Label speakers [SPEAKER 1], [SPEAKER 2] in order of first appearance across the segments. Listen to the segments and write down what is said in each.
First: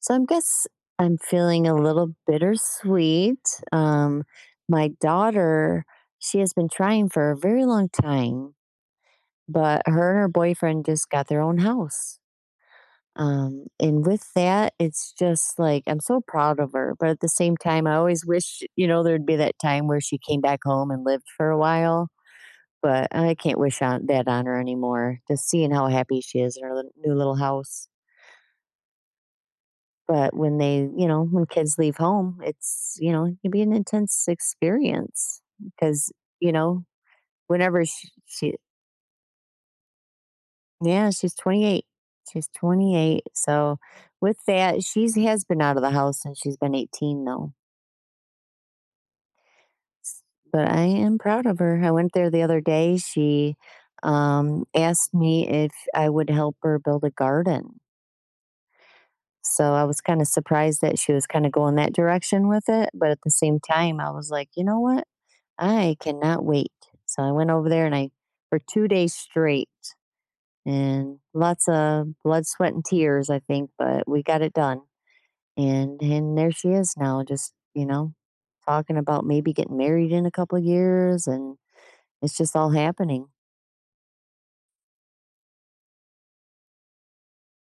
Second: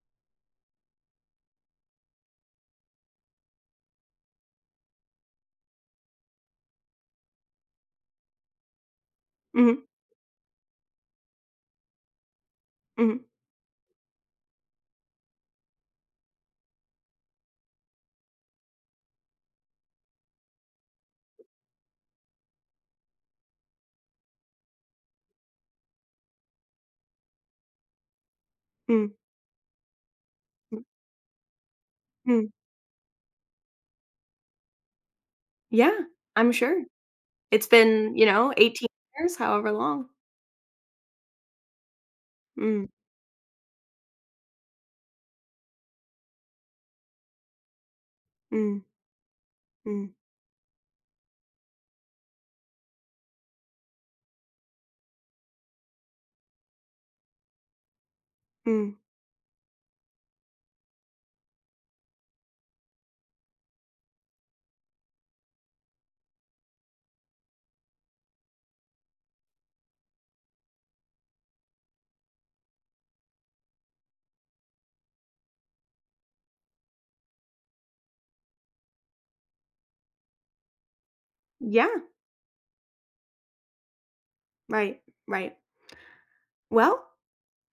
[SPEAKER 1] So I guess I'm feeling a little bittersweet. Um, my daughter, she has been trying for a very long time, but
[SPEAKER 2] Mhm,
[SPEAKER 1] her and her boyfriend just got their own house.
[SPEAKER 2] mhm,
[SPEAKER 1] And with that, it's just like I'm so proud of her. But at the same time, I always wish, there'd be that time where she came back home and lived for a while. But I can't wish on that on her anymore. Just seeing how happy she is in her new little house.
[SPEAKER 2] mm,
[SPEAKER 1] But when
[SPEAKER 2] mm,
[SPEAKER 1] they when kids leave home,
[SPEAKER 2] mm.
[SPEAKER 1] it's it can be an intense experience
[SPEAKER 2] Yeah,
[SPEAKER 1] because, you
[SPEAKER 2] I'm
[SPEAKER 1] know,
[SPEAKER 2] sure. It's
[SPEAKER 1] whenever she
[SPEAKER 2] been, you know,
[SPEAKER 1] she
[SPEAKER 2] 18 years, however long.
[SPEAKER 1] yeah, she's 28. She's
[SPEAKER 2] Mm,
[SPEAKER 1] 28, so with that, she has been out of the house since she's been 18, though.
[SPEAKER 2] mm, mm,
[SPEAKER 1] But I am proud of her. I went there the other day, she, asked me if I would help her build a garden.
[SPEAKER 2] mm.
[SPEAKER 1] So I was kinda surprised that she was kinda going that direction with it, but at the same time, I was like, "You know what? I cannot wait." So I went over there and I for 2 days straight and lots of blood, sweat, and tears, I think, but we got it done. And there she is now just talking about maybe getting married in a couple of years and
[SPEAKER 2] Yeah,
[SPEAKER 1] it's just all happening.
[SPEAKER 2] right, right. Well,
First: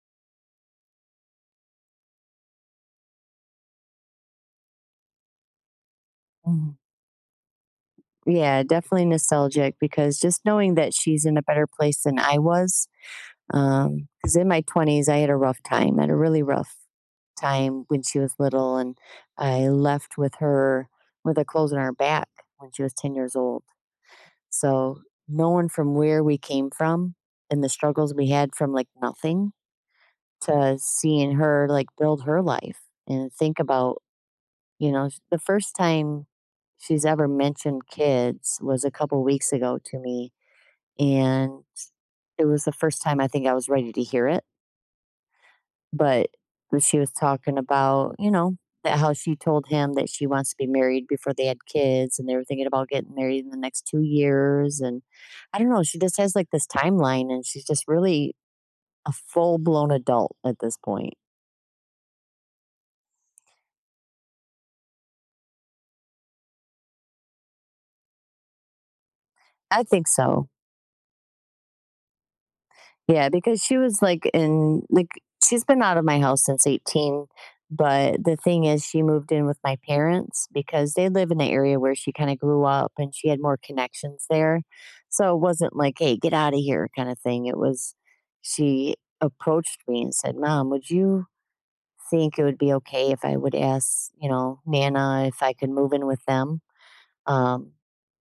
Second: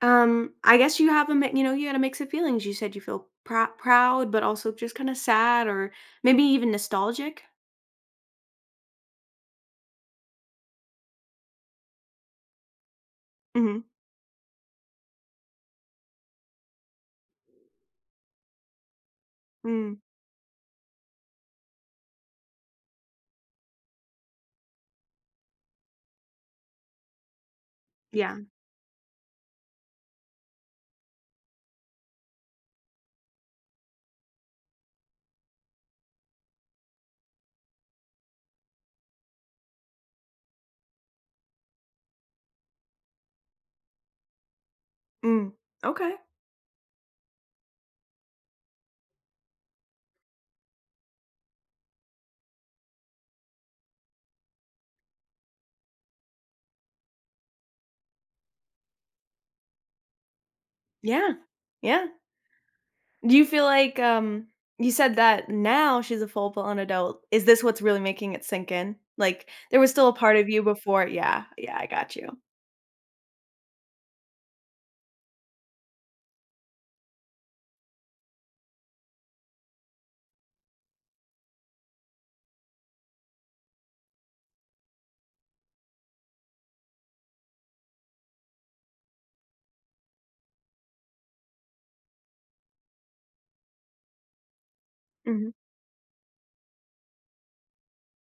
[SPEAKER 2] I guess you have a you had a mix of feelings. You said you feel proud, but also just kinda sad or maybe even
[SPEAKER 1] Mhm.
[SPEAKER 2] nostalgic?
[SPEAKER 1] Yeah, definitely nostalgic because just knowing that she's in a better place than I was.
[SPEAKER 2] Mhm,
[SPEAKER 1] Because in my 20s, I had a rough time, I had a really rough time when she was little, and I
[SPEAKER 2] mm,
[SPEAKER 1] left with her clothes on her back when she was 10 years old. So, knowing from where we came from and the struggles we
[SPEAKER 2] yeah,
[SPEAKER 1] had from like nothing to seeing her like build her life and think about, the first time she's ever mentioned kids was a couple weeks ago to me. And it was the first time I think I was ready to hear it.
[SPEAKER 2] mm, okay,
[SPEAKER 1] But she was talking about, that how she told him that she wants to be married before they had kids and they were thinking about getting married in the next 2 years. And I don't know, she just has like this timeline and she's just really a full blown adult at this point.
[SPEAKER 2] yeah, yeah. Do you feel like, you said that now she's a full-blown adult. Is this what's really making it sink in? Like, there
[SPEAKER 1] I
[SPEAKER 2] was
[SPEAKER 1] think
[SPEAKER 2] still a part
[SPEAKER 1] so.
[SPEAKER 2] of you before. Yeah, yeah, I got you.
[SPEAKER 1] Yeah, because she was like in like she's been out of my house since 18, but the thing is she moved in with my parents because they live in the area where she kind of grew up and she had more connections there. So it wasn't like, "Hey, get out of here" kind of thing. It was she approached me and said, "Mom, would you think it would be okay if I would ask, Nana if
[SPEAKER 2] Mhm,
[SPEAKER 1] I could move in with them?" Um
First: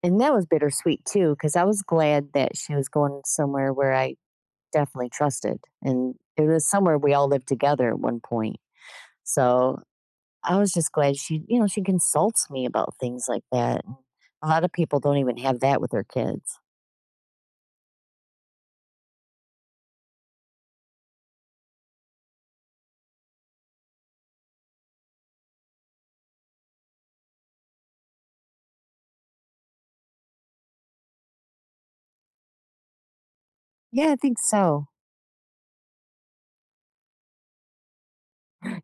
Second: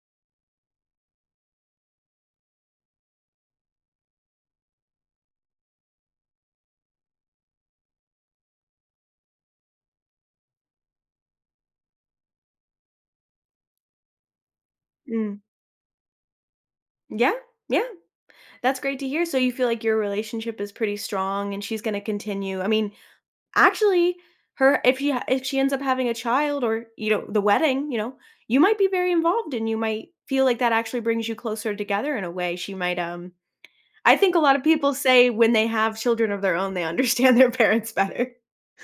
[SPEAKER 1] and that was bittersweet too because I was glad that she was going somewhere where I definitely trusted. And it was somewhere we all lived together at one point. So I was just glad she consults me about things like that. A lot of people don't even
[SPEAKER 2] mm.
[SPEAKER 1] have that with their kids.
[SPEAKER 2] Yeah, yeah, that's great to hear. So you feel like your relationship is pretty strong and she's gonna actually, her if she ha if she ends up having a child or, the wedding, you might be very involved and you might feel like that actually brings you closer together in a way. She might, um.
[SPEAKER 1] Yeah,
[SPEAKER 2] I
[SPEAKER 1] I
[SPEAKER 2] think
[SPEAKER 1] think
[SPEAKER 2] a lot of
[SPEAKER 1] so.
[SPEAKER 2] people say when they have children of their own, they understand their parents better.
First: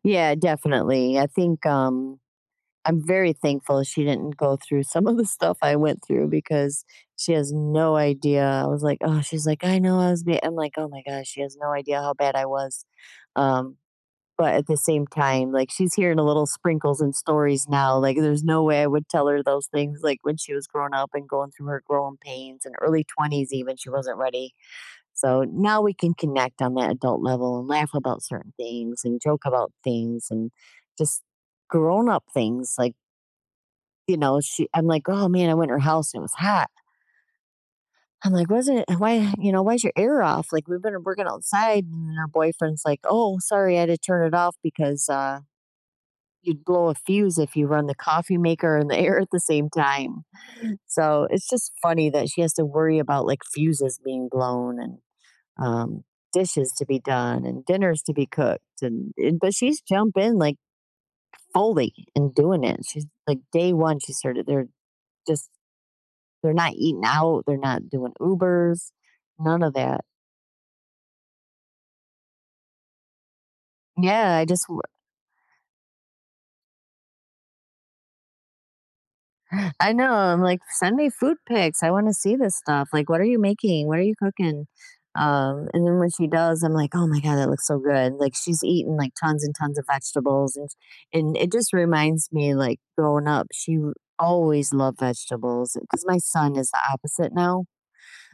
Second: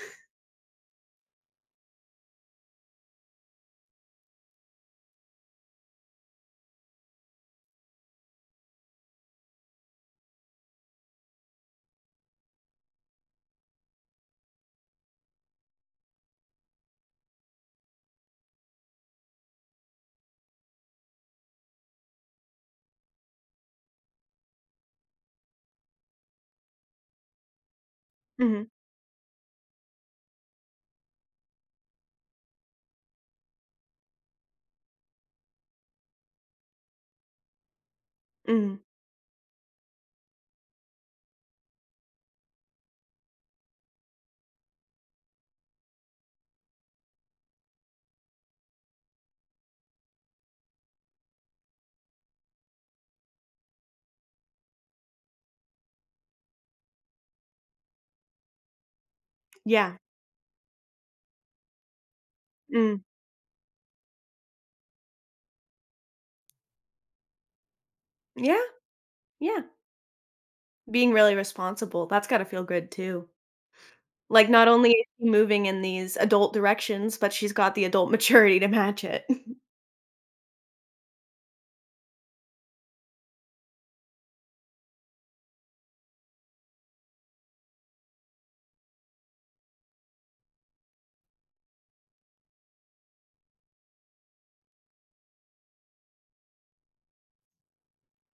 [SPEAKER 1] Yeah, definitely. I think I'm very thankful she didn't go through some of the stuff I went through because she has no idea. I was like, oh, she's like, I know I was. I'm like, oh my gosh, she has no idea how bad I was. Um, But at the same time, like, she's hearing a little sprinkles and stories now, like, there's no way I would tell her those things, like, when she was growing up and going through her growing pains and early 20s even, she wasn't ready. So, now we can connect on that adult level and laugh about certain
[SPEAKER 2] Mhm,
[SPEAKER 1] things and joke about things and just grown up things, like, you know, she I'm like, "Oh, man, I went to her house and it was hot." I'm like, "Wasn't
[SPEAKER 2] mhm,
[SPEAKER 1] it why's your air off? Like, we've been working outside," and then her boyfriend's like, "Oh, sorry, I had to turn it off because, you'd blow a fuse if you run the coffee maker and the air at the same time." So it's just funny that she has to worry about like fuses being blown and um, dishes to be done and dinners to be cooked. And but she's
[SPEAKER 2] yeah,
[SPEAKER 1] jumping like fully and doing it.
[SPEAKER 2] mm,
[SPEAKER 1] She's like day one. She started. Just they're not eating out. They're not doing
[SPEAKER 2] yeah,
[SPEAKER 1] Ubers.
[SPEAKER 2] yeah.
[SPEAKER 1] None of that.
[SPEAKER 2] Being really responsible, that's gotta feel good too.
[SPEAKER 1] Yeah, I
[SPEAKER 2] Like,
[SPEAKER 1] just
[SPEAKER 2] not only is she moving in these adult directions, but she's got the adult maturity to match it.
[SPEAKER 1] I know. I'm like, send me food pics. I want to see this stuff. Like, what are you making? What are you cooking? And then when she does, I'm like, oh my god, that looks so good. Like she's eating like tons and tons of vegetables, and it just reminds me like growing up, she always loved vegetables because my son is the opposite now.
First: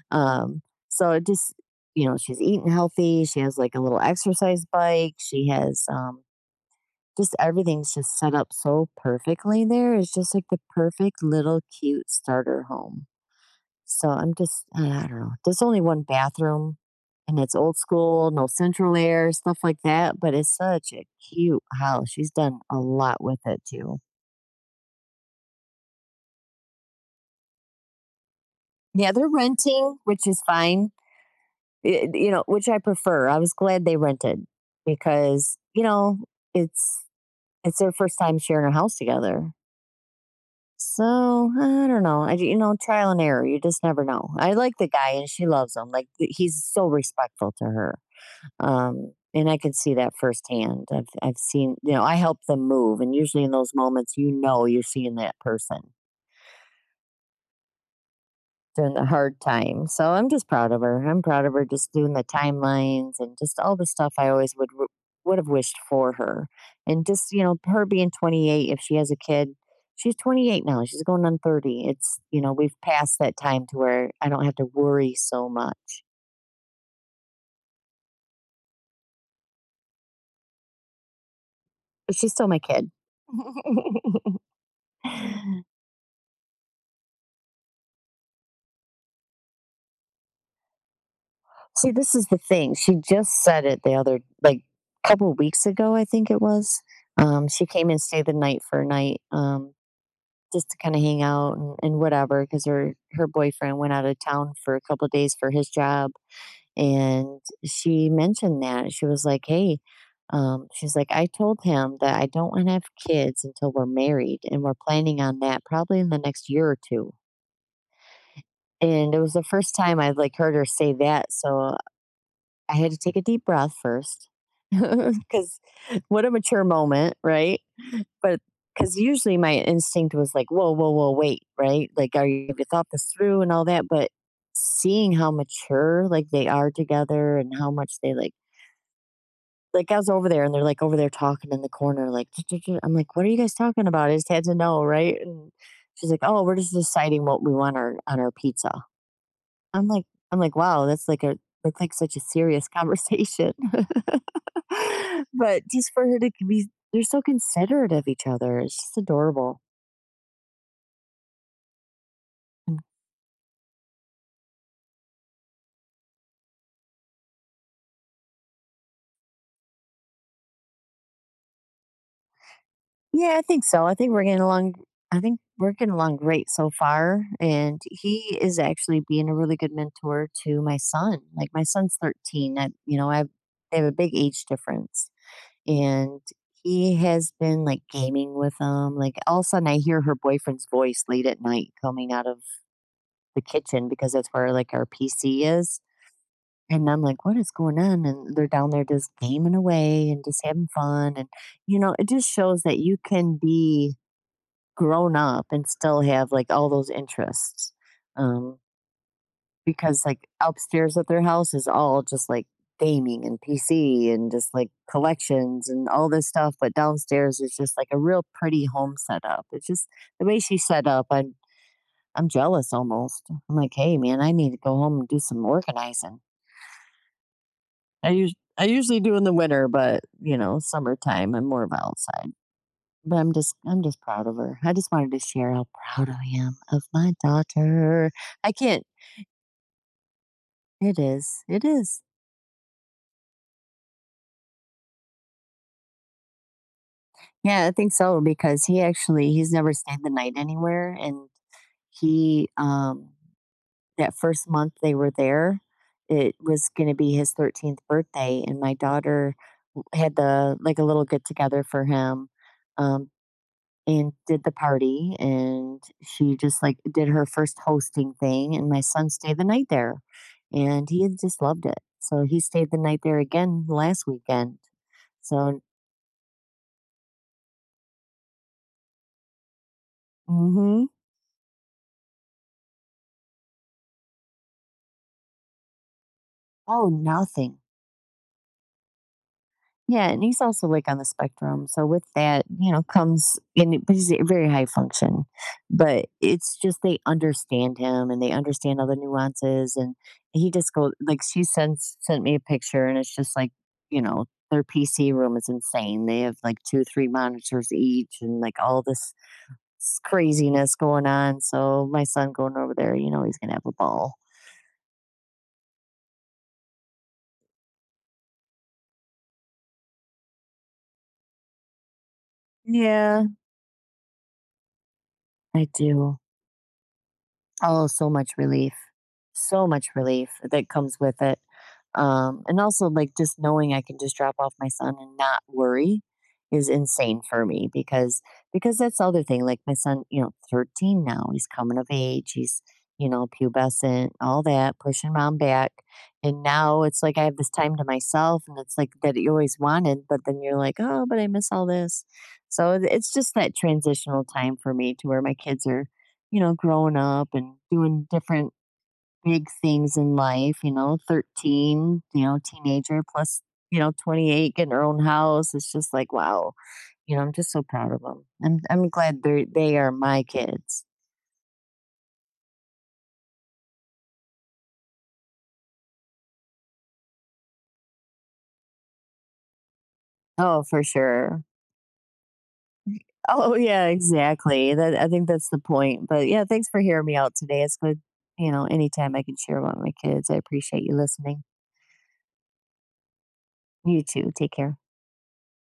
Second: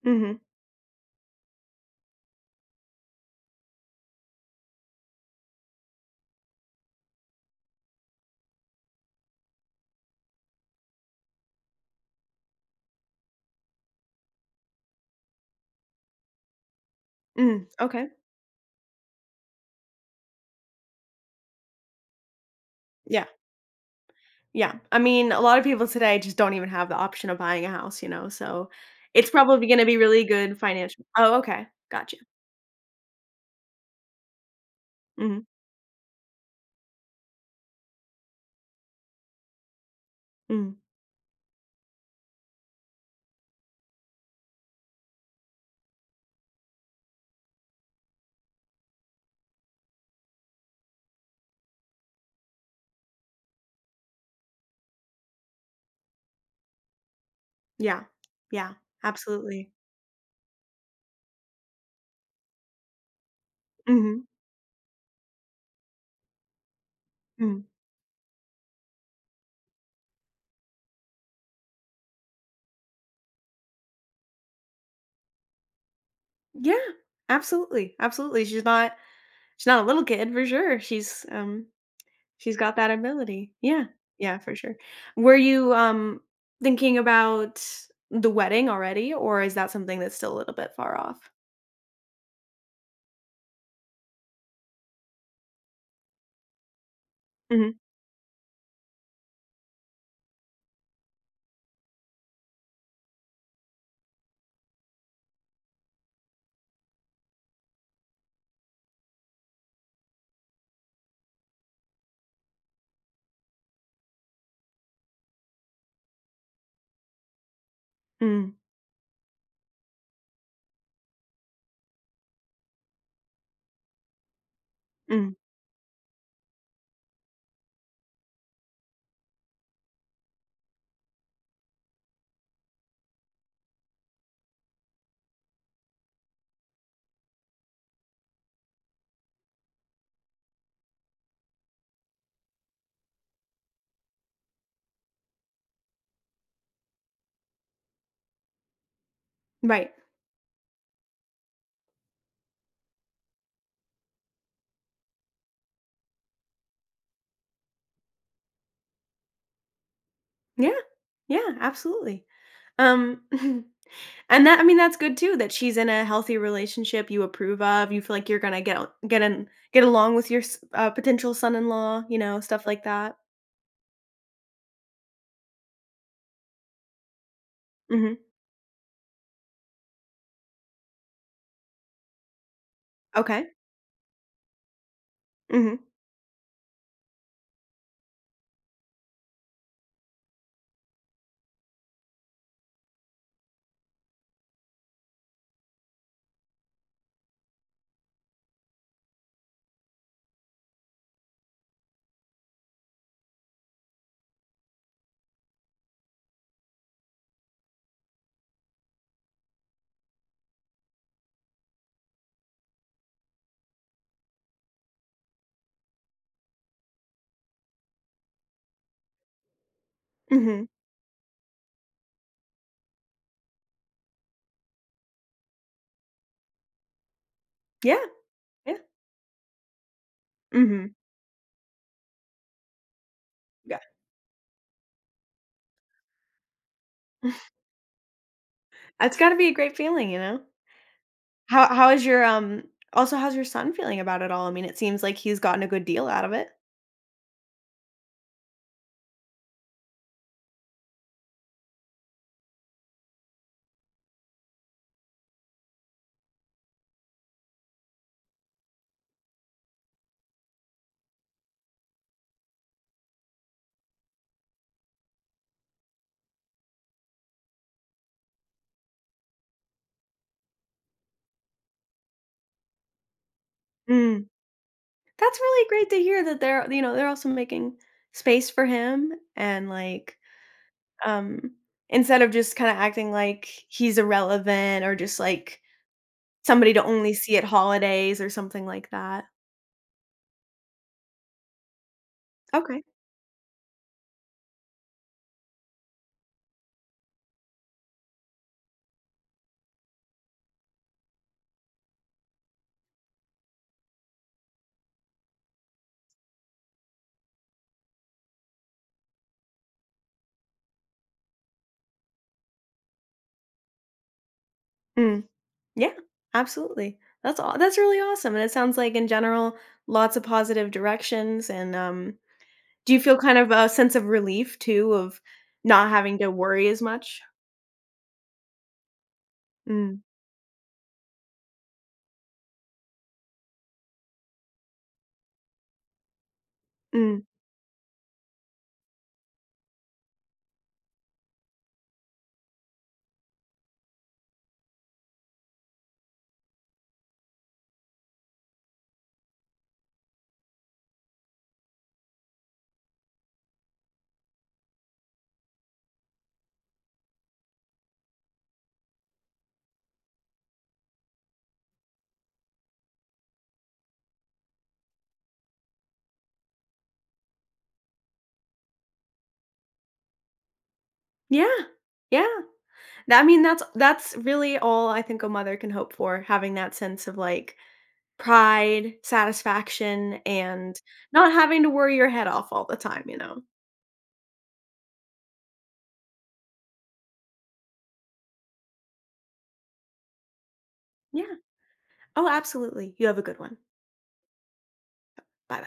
[SPEAKER 2] Mhm,
[SPEAKER 1] Um, so it just you know she's eating healthy. She has like a little exercise bike. She has just everything's just set up so perfectly there. It's just like the perfect little cute starter home. So I'm just, I don't know. There's only one bathroom and it's
[SPEAKER 2] mm,
[SPEAKER 1] old
[SPEAKER 2] okay,
[SPEAKER 1] school, no central air, stuff like that. But it's such a cute house. She's done a lot
[SPEAKER 2] yeah.
[SPEAKER 1] with it too.
[SPEAKER 2] Yeah. I mean, a lot of people today just don't even have the option of buying a house, so
[SPEAKER 1] Yeah, they're
[SPEAKER 2] it's probably gonna
[SPEAKER 1] renting,
[SPEAKER 2] be really
[SPEAKER 1] which is
[SPEAKER 2] good
[SPEAKER 1] fine,
[SPEAKER 2] financial. Oh, okay.
[SPEAKER 1] y-
[SPEAKER 2] Gotcha.
[SPEAKER 1] you know, which I prefer. I was glad they rented
[SPEAKER 2] Mhm.
[SPEAKER 1] because, it's, it's their first time sharing a house together.
[SPEAKER 2] Mhm.
[SPEAKER 1] So, I don't know. Trial and error. You just never know. I like the guy and she loves him. Like he's so respectful to her. And I can see that firsthand. I've seen, I help them move. And usually in those moments, you're seeing that person
[SPEAKER 2] Yeah. Yeah.
[SPEAKER 1] during the hard
[SPEAKER 2] Absolutely.
[SPEAKER 1] time. So I'm just proud of her. I'm proud of her just doing the timelines and just all the stuff
[SPEAKER 2] Mhm.
[SPEAKER 1] I always would have wished for her. And just,
[SPEAKER 2] Mhm.
[SPEAKER 1] her being 28 if she has a kid, she's 28 now. She's going on 30. We've passed that time to where I don't have to worry so much.
[SPEAKER 2] Yeah. Absolutely. Absolutely. She's not a little kid for sure.
[SPEAKER 1] But she's still
[SPEAKER 2] She's
[SPEAKER 1] my
[SPEAKER 2] got that
[SPEAKER 1] kid.
[SPEAKER 2] ability. Yeah. Yeah, for sure. Were you, thinking about the wedding already, or is that something that's still a little bit far off?
[SPEAKER 1] See, this is the thing. She just said it the other like couple weeks ago, I think it was. She
[SPEAKER 2] Mhm.
[SPEAKER 1] came and stayed the night for a night. Just to kind of hang out and whatever because her boyfriend went out of town for a couple of days for his job and she mentioned that she was like, hey, she's like, I told him that I don't want to have kids until we're married and we're planning on that probably in the next year or two.
[SPEAKER 2] Mhm.
[SPEAKER 1] And it was the first time I'd like heard her say that. So I had to take a deep breath first
[SPEAKER 2] Mhm.
[SPEAKER 1] because what a mature moment, right? But because usually my instinct was like, whoa, whoa, whoa, wait, right? Like, have you thought this through and all that? But seeing how mature like they are together and how much like I was over there and they're like over there talking in the corner, like, I'm like, what are you guys talking about? I just had to know, right? And she's like, oh, we're just deciding what we want on our pizza. I'm
[SPEAKER 2] Right.
[SPEAKER 1] like, wow, that's like that's like such a serious conversation. But just for her to be, they're so considerate of each other. It's just adorable.
[SPEAKER 2] Yeah. Yeah, absolutely.
[SPEAKER 1] Mm.
[SPEAKER 2] Um, and that's good too that she's in a healthy relationship you approve of. You feel like you're gonna get in, get along with your potential son-in-law. You know stuff like that.
[SPEAKER 1] Yeah, I think so. I think we're getting along. I think we're getting along great so far. And
[SPEAKER 2] Hmm.
[SPEAKER 1] he is actually being a really good mentor to my son. Like my son's 13. I, you know, I
[SPEAKER 2] Okay.
[SPEAKER 1] They have a big age difference.
[SPEAKER 2] Hmm.
[SPEAKER 1] And he has been like gaming with them. Like all of a sudden I hear her boyfriend's voice late at night coming out of the kitchen because that's where like our PC is. And I'm like, what is going on? And they're down there just gaming away and just having fun. And it just shows that you can be grown up and still have, like, all those interests, um, because, like, upstairs at their house is all just, like, gaming and PC and just, like, collections and all this stuff, but downstairs is just, like, a real pretty home setup. It's just the way she
[SPEAKER 2] Hmm.
[SPEAKER 1] set up, I'm jealous almost. I'm like, "Hey, man, I need to go home and do some organizing."
[SPEAKER 2] Yeah.
[SPEAKER 1] I us I
[SPEAKER 2] Yeah.
[SPEAKER 1] usually do in the winter, but,
[SPEAKER 2] Hmm.
[SPEAKER 1] summertime, I'm more of outside. But I'm just
[SPEAKER 2] Yeah.
[SPEAKER 1] I'm just proud of her. I just wanted to share how proud I am of my daughter. I can't
[SPEAKER 2] That's got to be a great feeling, you know.
[SPEAKER 1] it is. It
[SPEAKER 2] How
[SPEAKER 1] is.
[SPEAKER 2] is your um? Also, how's your son feeling about it all? I mean, it seems like he's gotten a good deal out of it.
[SPEAKER 1] Yeah, I think so because he's never stayed the night anywhere and he that first month they were there, it was going to be his 13th birthday and my daughter had the like a little get together for him. Um and did the party and she just like did her first hosting thing and my son stayed the night there and he had just loved it, so he stayed the night there again last
[SPEAKER 2] Mm,
[SPEAKER 1] weekend.
[SPEAKER 2] that's
[SPEAKER 1] So
[SPEAKER 2] really great to hear that they're also making space for him and, like,
[SPEAKER 1] mhm,
[SPEAKER 2] um, instead of just kinda acting like he's irrelevant or just, like, somebody to
[SPEAKER 1] oh,
[SPEAKER 2] only see at
[SPEAKER 1] nothing.
[SPEAKER 2] holidays or something like that.
[SPEAKER 1] Yeah, and he's also like on the spectrum. So with that,
[SPEAKER 2] Okay.
[SPEAKER 1] comes and but he's a very high function. But it's just they understand him and they understand all the nuances and he just goes like, she sent me a picture and it's just like, you know, their PC room is insane. They have like two, three monitors each and like all this craziness going on. So my son going over there, he's gonna have a ball.
[SPEAKER 2] Mm. Yeah, absolutely. That's all. That's really awesome, and it sounds like in general, lots of positive directions, and, do you feel
[SPEAKER 1] Yeah,
[SPEAKER 2] kind of a sense of relief too of
[SPEAKER 1] I
[SPEAKER 2] not having
[SPEAKER 1] do.
[SPEAKER 2] to worry as much?
[SPEAKER 1] Oh, so much relief. So much
[SPEAKER 2] Mm,
[SPEAKER 1] relief that comes with it. And also, like, just knowing I can just drop off my son and not worry is insane
[SPEAKER 2] mm.
[SPEAKER 1] for me because that's the other thing. Like my son, 13 now. He's coming of age. He's pubescent, all that, pushing mom back. And now it's like I have this time to myself and it's like that you always wanted, but then you're like, oh, but I miss all this. So it's just that transitional time for me to where my kids are, you know, growing up and doing different big things in life, 13, teenager plus, 28 getting her own house. It's just like, wow. I'm just so proud of them. I'm glad they are my kids.
[SPEAKER 2] Yeah, yeah. That's really all I think a mother can hope for, having that sense of, like, pride, satisfaction,
[SPEAKER 1] Oh,
[SPEAKER 2] and
[SPEAKER 1] for
[SPEAKER 2] not
[SPEAKER 1] sure.
[SPEAKER 2] having to worry your head off all the time, you know?
[SPEAKER 1] Oh, yeah, exactly. That I think that's the point. But yeah, thanks for hearing me out today. It's good, anytime I can share about my kids. I appreciate you
[SPEAKER 2] Yeah.
[SPEAKER 1] listening.
[SPEAKER 2] Oh, absolutely. You have a good one.
[SPEAKER 1] You too. Take care.
[SPEAKER 2] Bye-bye.